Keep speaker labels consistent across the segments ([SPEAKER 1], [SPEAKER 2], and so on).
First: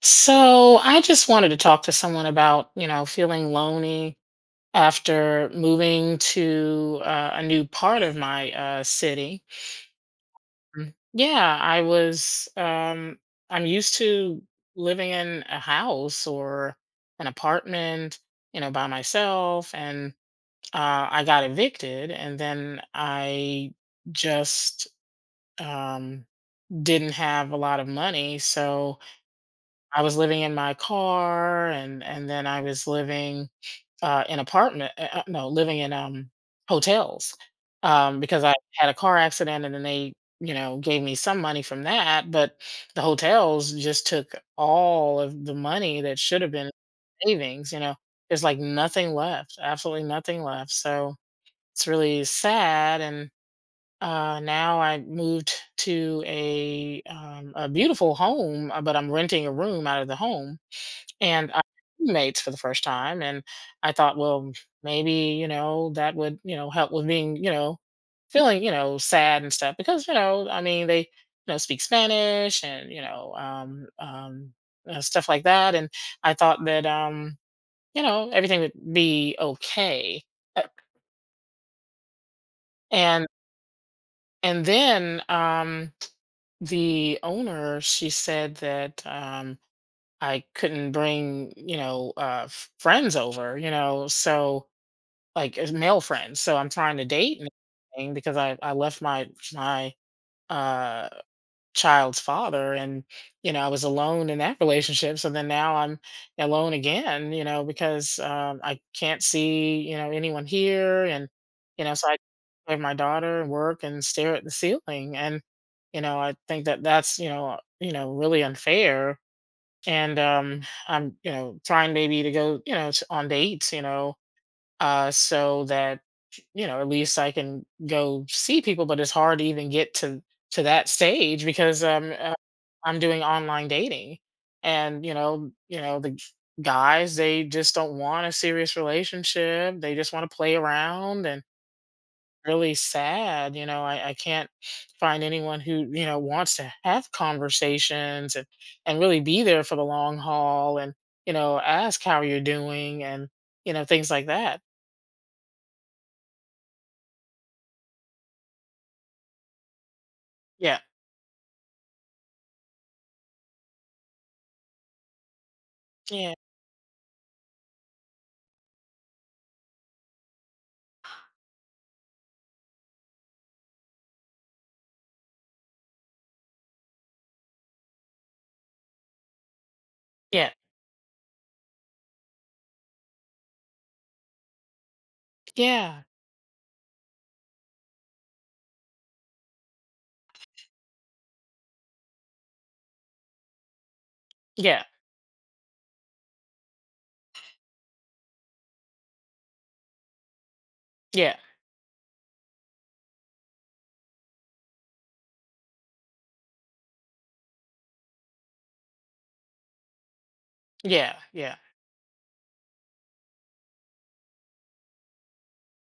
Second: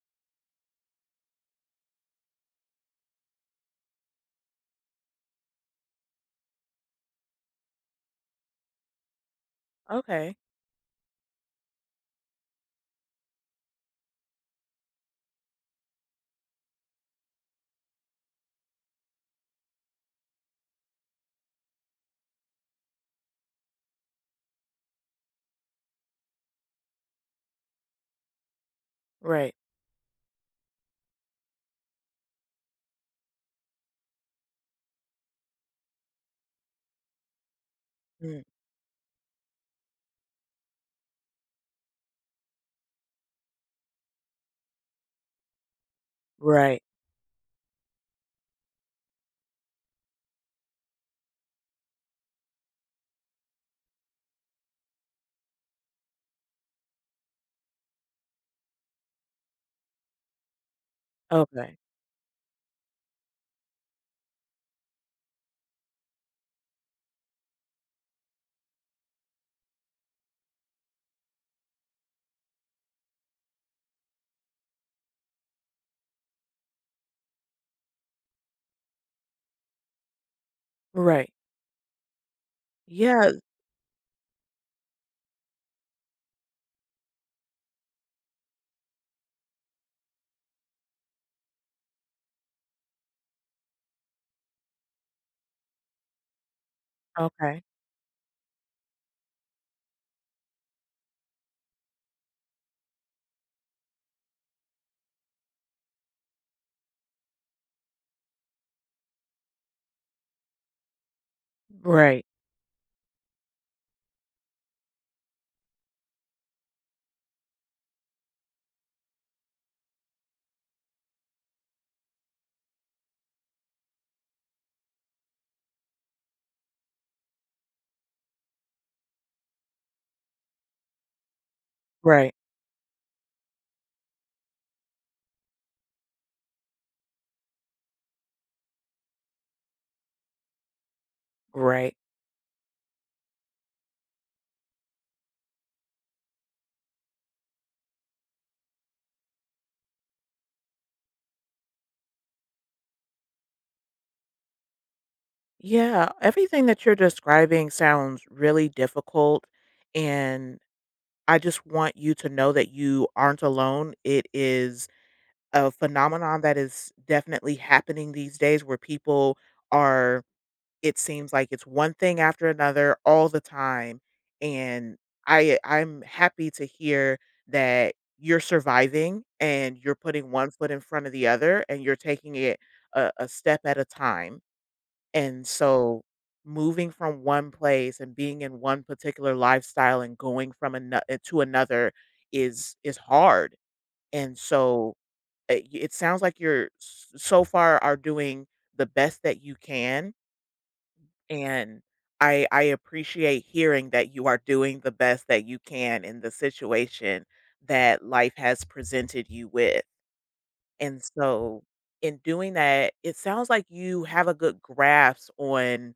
[SPEAKER 1] So I just wanted to talk to someone about, you know, feeling lonely after moving to a new part of my city.
[SPEAKER 2] Okay.
[SPEAKER 1] Mm. Yeah, I was, I'm used to living in a house or an apartment, you know, by myself. And I got evicted and then I just um, didn't have a lot of money. So,
[SPEAKER 2] Right.
[SPEAKER 1] I was living in my car, and then I was living in apartment. No, living in hotels because
[SPEAKER 2] Mm.
[SPEAKER 1] I had a car accident, and then they, you know, gave me some money from that, but the hotels just took all of the money that should have been
[SPEAKER 2] Right.
[SPEAKER 1] savings. You know, there's like nothing left, absolutely nothing left. It's really sad. And. Now I moved to a beautiful home, but I'm renting a room out of the home, and I had
[SPEAKER 2] Okay.
[SPEAKER 1] roommates for the first time, and I thought, well, maybe, you know, that would, you know, help with being, you know, feeling, you know, sad and stuff because, you know, I mean, they, you know, speak Spanish and, you know, stuff like that. And I thought that, you know, everything would be okay. Uh,
[SPEAKER 2] Right.
[SPEAKER 1] And,
[SPEAKER 2] Yeah.
[SPEAKER 1] and then, um, the owner, she said that, I couldn't bring, you know, friends over, you know, so, like, as male friends, so I'm trying to date and
[SPEAKER 2] Okay.
[SPEAKER 1] everything because I left my, uh, child's father and, you know, I was alone in that relationship, so then now I'm alone again, you know, because, I can't see, you know, anyone here, and, you know, so I
[SPEAKER 2] Right.
[SPEAKER 1] play with my daughter and work and stare at the ceiling, and, you know, I think that that's really unfair, and, I'm, you know, trying maybe to go, you know, s on dates, so that, you know, at least I can go see people. But it's hard to even get to that stage because
[SPEAKER 2] Right.
[SPEAKER 1] I'm doing online dating, and you know, you know, the guys, they just don't want a serious relationship. They just want to play around, and
[SPEAKER 2] Right.
[SPEAKER 1] really sad. You know, I can't find anyone who, you know, wants to have conversations and really be there for the long haul and, you know, ask how you're doing and, you know, things like that.
[SPEAKER 2] Yeah. Everything that you're describing sounds really difficult. And
[SPEAKER 1] Yeah.
[SPEAKER 2] I just want you to know that you aren't alone. It is a
[SPEAKER 1] Yeah.
[SPEAKER 2] phenomenon that is definitely happening these days where people are it seems like it's one thing after another all the time, and I'm happy to hear that you're surviving and you're putting one
[SPEAKER 1] Yeah.
[SPEAKER 2] foot in front of the other and you're taking it a step at a time. And
[SPEAKER 1] Yeah.
[SPEAKER 2] so moving from one place and being in one particular lifestyle and going from another to another is hard. And
[SPEAKER 1] Yeah.
[SPEAKER 2] so it sounds like you're so far are doing the best that you can,
[SPEAKER 1] Yeah.
[SPEAKER 2] and I appreciate hearing that you are doing the best that you can in the situation that life has presented you with. And
[SPEAKER 1] Yeah. Yeah.
[SPEAKER 2] so in doing that, it sounds like you have a good grasp on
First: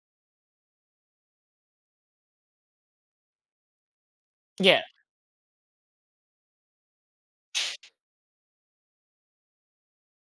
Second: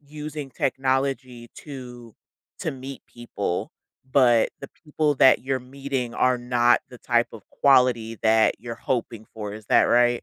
[SPEAKER 2] using technology to meet people, but the
[SPEAKER 1] Yeah.
[SPEAKER 2] people that you're meeting are not the type of quality that you're hoping for. Is that right?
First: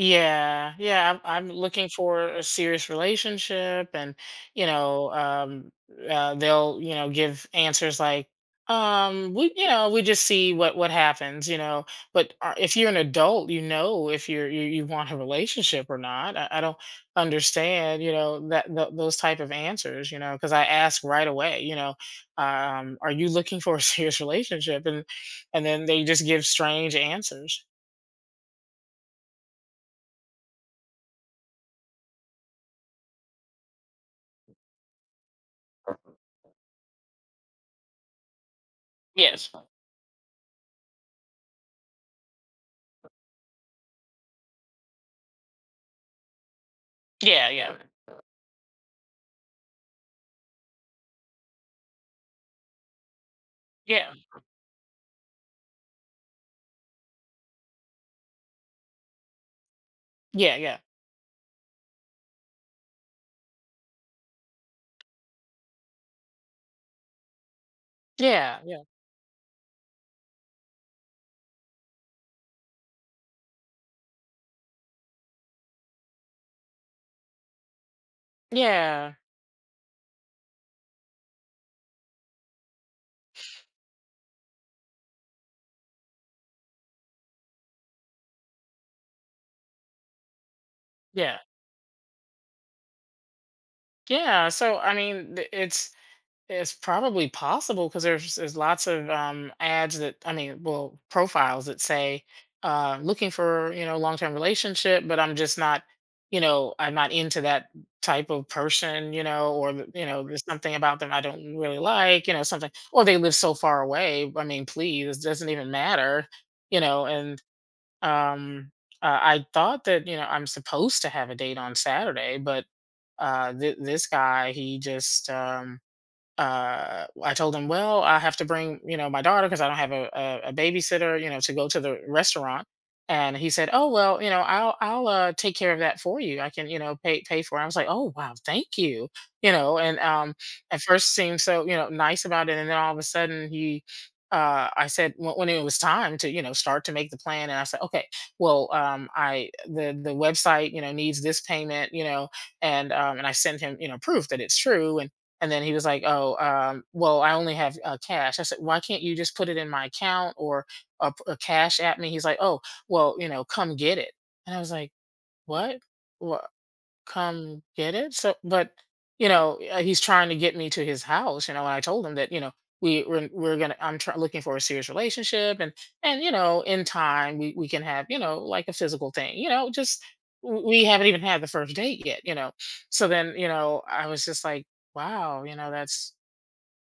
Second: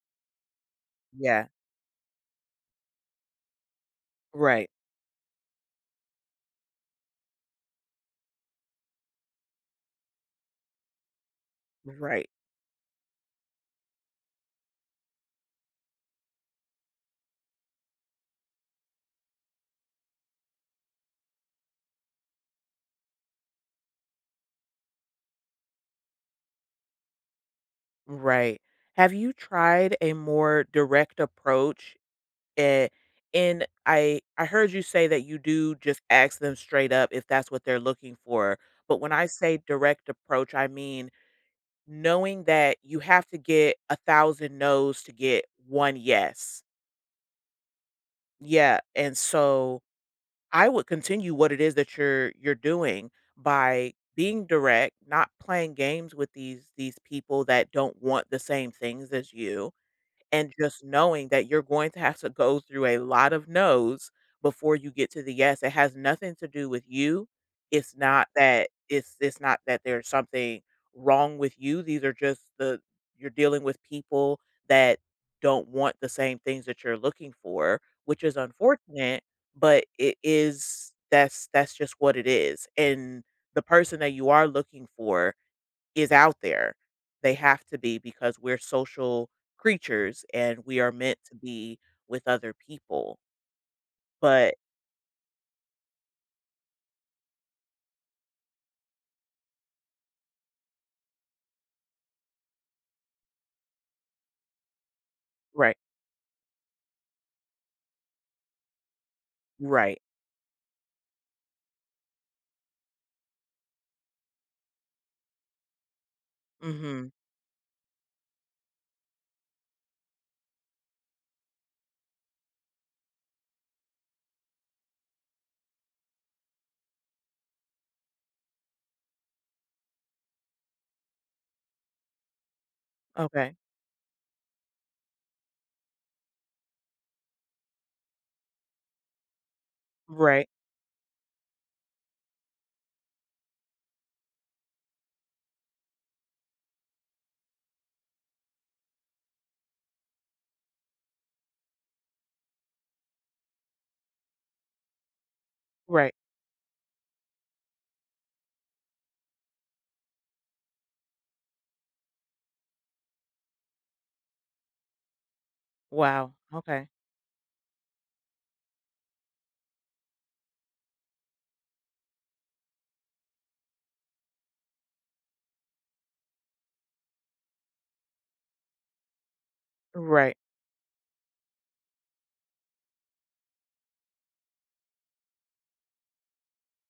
[SPEAKER 1] Yeah, I'm
[SPEAKER 2] Yeah.
[SPEAKER 1] looking for a serious relationship and, you
[SPEAKER 2] Right.
[SPEAKER 1] know, they'll, you know, give answers like, we, you know, we just see what happens, you know,
[SPEAKER 2] Right.
[SPEAKER 1] but if you're an adult, you know, if you're you, you want a relationship or not. I don't understand, you know, those type of answers, you know, because I ask right away, you know, are you looking for a serious relationship. And then they just give strange answers.
[SPEAKER 2] Right. Have you tried a more direct approach? eh, And I heard you say that you do just ask them straight up if that's what they're looking for. But when I
[SPEAKER 1] Yes.
[SPEAKER 2] say direct approach, I mean knowing that you have to get a thousand no's to get one yes.
[SPEAKER 1] Yeah, yeah.
[SPEAKER 2] Yeah. And so I would continue what it is that you're doing by
[SPEAKER 1] Yeah.
[SPEAKER 2] being direct, not playing games with these people that don't want the same things as you. And
[SPEAKER 1] Yeah, yeah,
[SPEAKER 2] just knowing that you're going to have to go through a lot of no's before you get to the yes. It has nothing to do with you. It's not
[SPEAKER 1] yeah,
[SPEAKER 2] that
[SPEAKER 1] yeah,
[SPEAKER 2] it's not that there's something wrong with you. These are just the you're dealing with people that don't want the same things that you're looking for, which is
[SPEAKER 1] yeah,
[SPEAKER 2] unfortunate, but it is that's just what it is. And the person that you are looking for is out there. They have to be because we're social creatures and we are meant to
[SPEAKER 1] yeah,
[SPEAKER 2] be with other people.
[SPEAKER 1] yeah.
[SPEAKER 2] But
[SPEAKER 1] So I mean, it's probably possible because there's lots of ads, that I mean, well, profiles that say looking for, you know, long term relationship, but I'm just
[SPEAKER 2] Right,
[SPEAKER 1] not, you know, I'm not into that type of person, you know, or
[SPEAKER 2] right.
[SPEAKER 1] you know, there's something about them I don't really like, you know, something, or they live so far away. I mean, please, it doesn't even matter, you know.
[SPEAKER 2] Mhm.
[SPEAKER 1] And um I thought that, you know, I'm supposed to have a date on Saturday, but this guy, he just I told him, well, I have to bring, you know, my daughter because I don't have a babysitter, you know, to go to the restaurant. And he
[SPEAKER 2] Okay.
[SPEAKER 1] said, oh, well, you know, I'll take care of that for you. I can, you know, pay for it. I was like, oh, wow, thank you. You know, and
[SPEAKER 2] Right.
[SPEAKER 1] at first seemed so, you know, nice about it. And then all of a sudden he I said, when it was time to, you know, start to make the plan. And I said, okay, well, the website, you know, needs this payment, you know, and I sent him, you know, proof that it's true. And then he was like,
[SPEAKER 2] Right.
[SPEAKER 1] "Oh, well, I only have cash." I said, "Why can't you just put it in my account or a cash at me?" He's like, "Oh, well, you know, come get it." And I was like, "What?
[SPEAKER 2] Wow.
[SPEAKER 1] Wha-
[SPEAKER 2] Okay.
[SPEAKER 1] come get it." So, but you know, he's trying to get me to his house. You know, and I told him that, you know, we're gonna, I'm try, looking for a serious relationship, and, you know, in time we can have, you know, like a physical thing. You know, just
[SPEAKER 2] Right.
[SPEAKER 1] we haven't even had the first date yet. You know, so then, you know, I was just like, wow, you know, that's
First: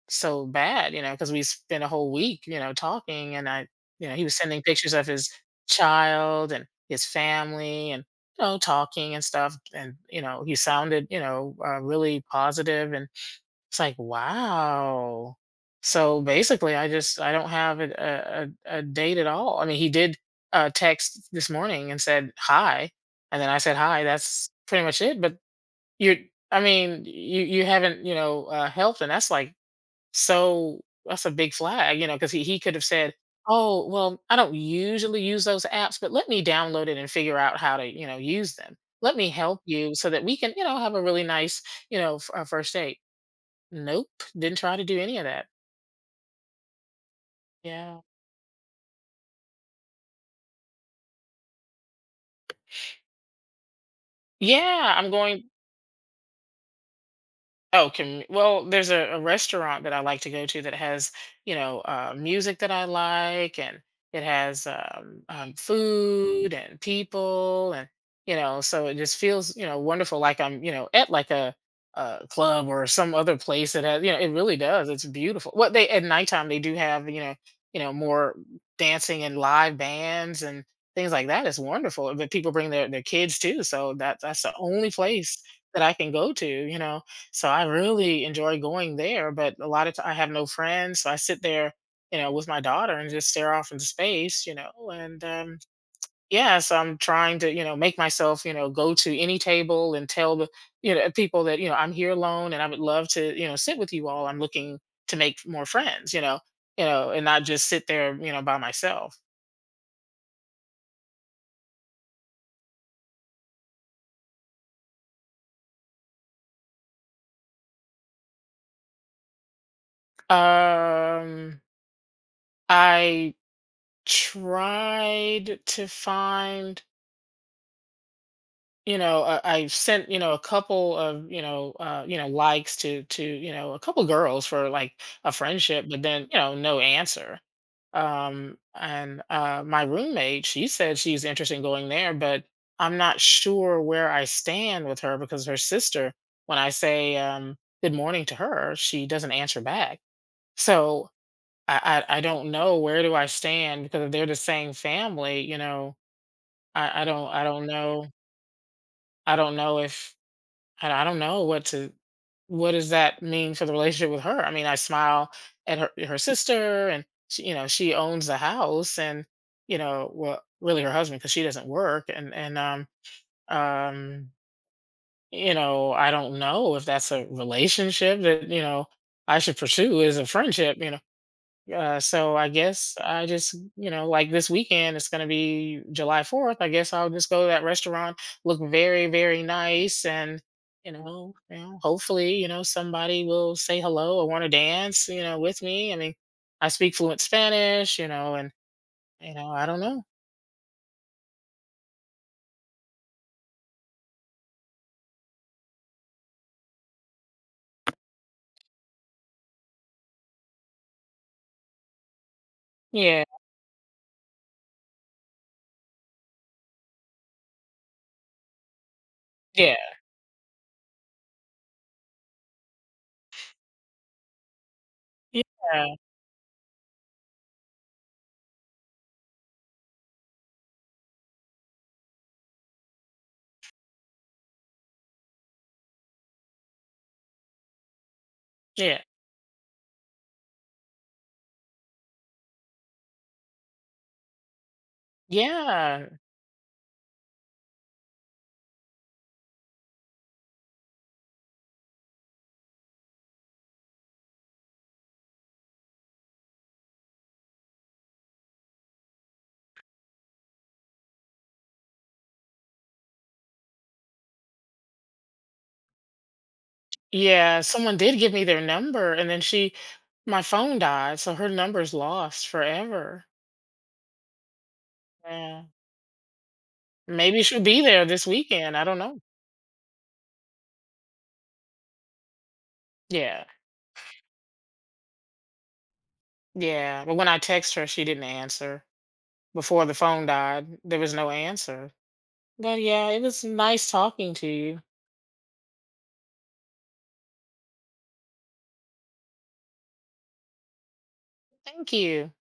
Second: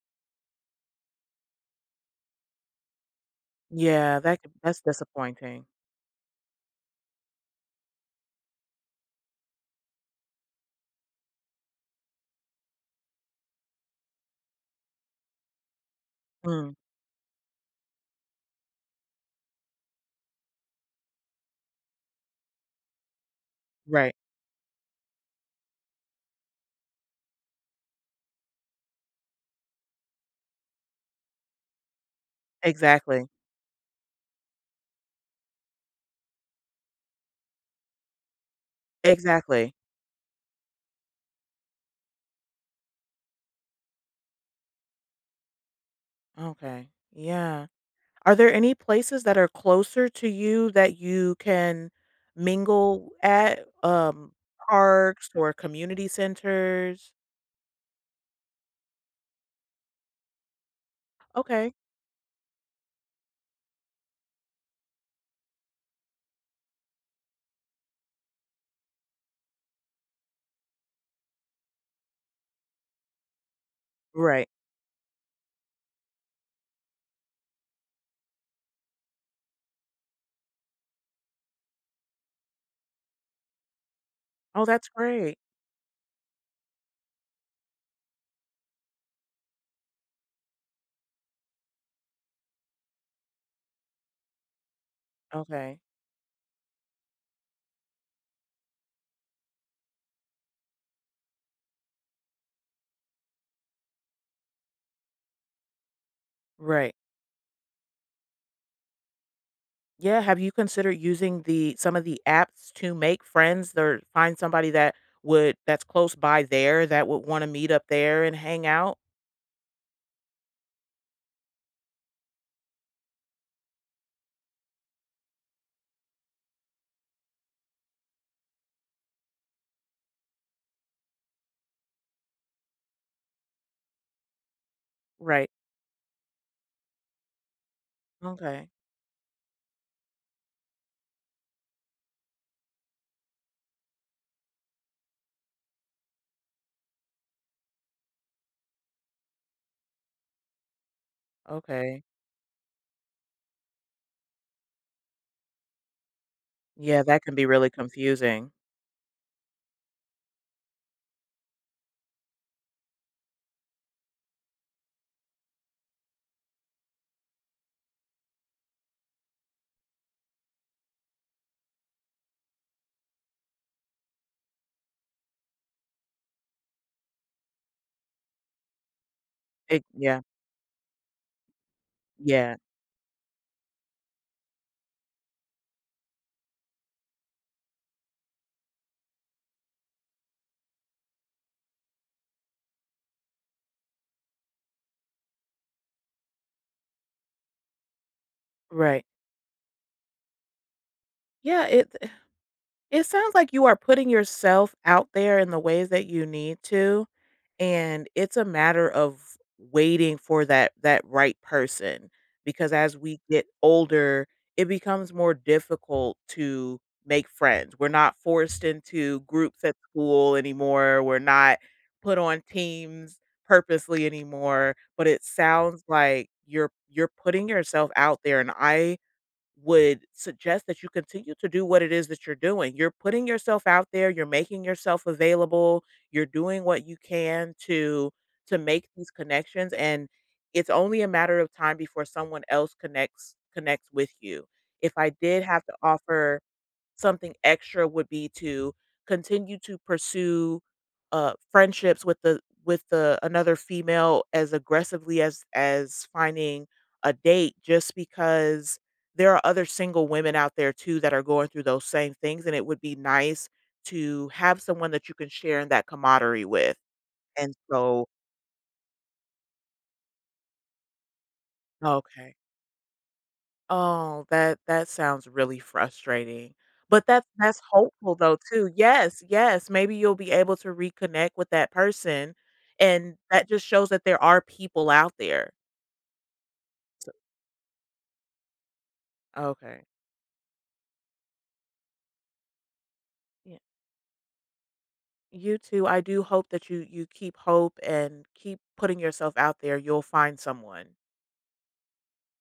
[SPEAKER 1] so bad, you know, because we spent a whole week, you know, talking, and I, you know,
[SPEAKER 2] Yeah,
[SPEAKER 1] he was sending
[SPEAKER 2] that's
[SPEAKER 1] pictures of his
[SPEAKER 2] disappointing.
[SPEAKER 1] child and his family, and, you know, talking and stuff. And, you know, he sounded, you know, really positive, and it's like, wow. So
[SPEAKER 2] Mm,
[SPEAKER 1] basically I just, I don't have a date at all. I mean, he did text this morning and said, hi. And then I said, hi,
[SPEAKER 2] right.
[SPEAKER 1] that's pretty much it. But you're, I mean, you haven't, you know, helped, and that's like so that's a big flag, you know, because he could have said,
[SPEAKER 2] Exactly.
[SPEAKER 1] oh, well, I don't usually use those apps, but let me download it and figure out how to, you know, use them. Let me help
[SPEAKER 2] Exactly.
[SPEAKER 1] you so that we can, you know, have a really nice, you know, first date. Nope. Didn't try to do any of that.
[SPEAKER 2] Okay. Yeah.
[SPEAKER 1] Yeah.
[SPEAKER 2] Are there any places that are closer to you that you can mingle at,
[SPEAKER 1] Yeah. I'm
[SPEAKER 2] parks
[SPEAKER 1] going.
[SPEAKER 2] or community centers?
[SPEAKER 1] Oh, can, well, there's a restaurant that I like to go to that has, you
[SPEAKER 2] Okay.
[SPEAKER 1] know, music that I like, and it has food and people, and, you know, so it just feels, you know, wonderful, like I'm, you know, at like a club or some other place that has, you know, it
[SPEAKER 2] Right.
[SPEAKER 1] really does. It's beautiful. What they at nighttime they do have, you know, more dancing and live bands and things like that. It's wonderful, but people bring their kids too, so that that's the
[SPEAKER 2] Oh, that's
[SPEAKER 1] only place
[SPEAKER 2] great.
[SPEAKER 1] that I can go to, you know, so I really enjoy going there, but a lot of time I have no friends, so I sit there, you know, with my daughter and just stare off into space, you know, and,
[SPEAKER 2] Okay.
[SPEAKER 1] yeah, so I'm trying to, you know, make myself, you know, go to any table and tell the, you know, people that, you know, I'm here alone and I would love to, you know, sit with you all. I'm looking to make more friends, you
[SPEAKER 2] Right.
[SPEAKER 1] know, and not just sit there, you know, by myself.
[SPEAKER 2] Yeah, have you considered using the some of the apps to make friends or find somebody that would that's close by there that would wanna meet up there and hang out?
[SPEAKER 1] Um, I tried to find, you know, I sent, you know, a couple of, you know, likes to you know, a couple girls for like a
[SPEAKER 2] Right.
[SPEAKER 1] friendship, but then, you know, no answer.
[SPEAKER 2] Okay.
[SPEAKER 1] And My roommate, she said she's interested in going there, but I'm not sure where I stand with her because her sister, when I say, good morning to her, she doesn't answer back. So
[SPEAKER 2] Okay.
[SPEAKER 1] I don't know where do I stand because if they're the same family, you know,
[SPEAKER 2] Yeah, that can
[SPEAKER 1] I
[SPEAKER 2] be
[SPEAKER 1] don't
[SPEAKER 2] really
[SPEAKER 1] know.
[SPEAKER 2] confusing.
[SPEAKER 1] I don't know if and I don't know what to what does that mean for the relationship with her? I mean, I smile at her sister, and she, you know, she owns the house, and, you know, well, really her husband, because she doesn't work, and um you know, I don't know if that's a relationship that, you know, I should
[SPEAKER 2] It
[SPEAKER 1] pursue as
[SPEAKER 2] Yeah.
[SPEAKER 1] a friendship, you know. So I
[SPEAKER 2] Yeah.
[SPEAKER 1] guess I just, you know, like this weekend, it's going to be July 4th. I guess I'll just go to that restaurant, look very, very nice. And, you know, hopefully, you know, somebody will say hello or want to dance, you know, with me. I mean, I speak fluent Spanish, you know, and,
[SPEAKER 2] Right.
[SPEAKER 1] you know, I don't know.
[SPEAKER 2] Yeah, it sounds like you are putting yourself out there in the ways that you need to, and it's a matter of waiting for that right person, because as we
[SPEAKER 1] Yeah.
[SPEAKER 2] get older it becomes more difficult to make friends. We're not forced into groups at
[SPEAKER 1] Yeah.
[SPEAKER 2] school anymore, we're not put on teams purposely anymore, but it
[SPEAKER 1] Yeah.
[SPEAKER 2] sounds like you're putting yourself out there, and I would suggest that you continue to do what it is that you're doing. You're putting yourself out there, you're making yourself available, you're doing what you can to make
[SPEAKER 1] Yeah.
[SPEAKER 2] these connections, and it's only a matter of time before someone else connects with you. If I did have to
[SPEAKER 1] Yeah.
[SPEAKER 2] offer something extra, would be to continue to pursue, friendships with the another female as aggressively as finding a date, just because there are other single women out there too that are going through those same things, and it would be nice to have someone that you can share in that camaraderie with, and
[SPEAKER 1] Yeah. Someone
[SPEAKER 2] so
[SPEAKER 1] did give me their number, and then my phone died. So her number's
[SPEAKER 2] okay.
[SPEAKER 1] lost forever.
[SPEAKER 2] Oh, that that sounds really
[SPEAKER 1] Yeah.
[SPEAKER 2] frustrating. But that's
[SPEAKER 1] Maybe she'll
[SPEAKER 2] that's
[SPEAKER 1] be there
[SPEAKER 2] hopeful
[SPEAKER 1] this
[SPEAKER 2] though too.
[SPEAKER 1] weekend, I don't know.
[SPEAKER 2] Yes, yes, maybe you'll be able to reconnect with that person, and
[SPEAKER 1] Yeah,
[SPEAKER 2] that just shows that there are people out there.
[SPEAKER 1] yeah, but when I text her, she didn't answer. Before
[SPEAKER 2] Okay.
[SPEAKER 1] the phone died, there was no answer. But yeah, it was
[SPEAKER 2] Yeah.
[SPEAKER 1] nice talking to you.
[SPEAKER 2] You too. I do hope that you keep hope and keep putting yourself out there. You'll find someone.
[SPEAKER 1] Thank you.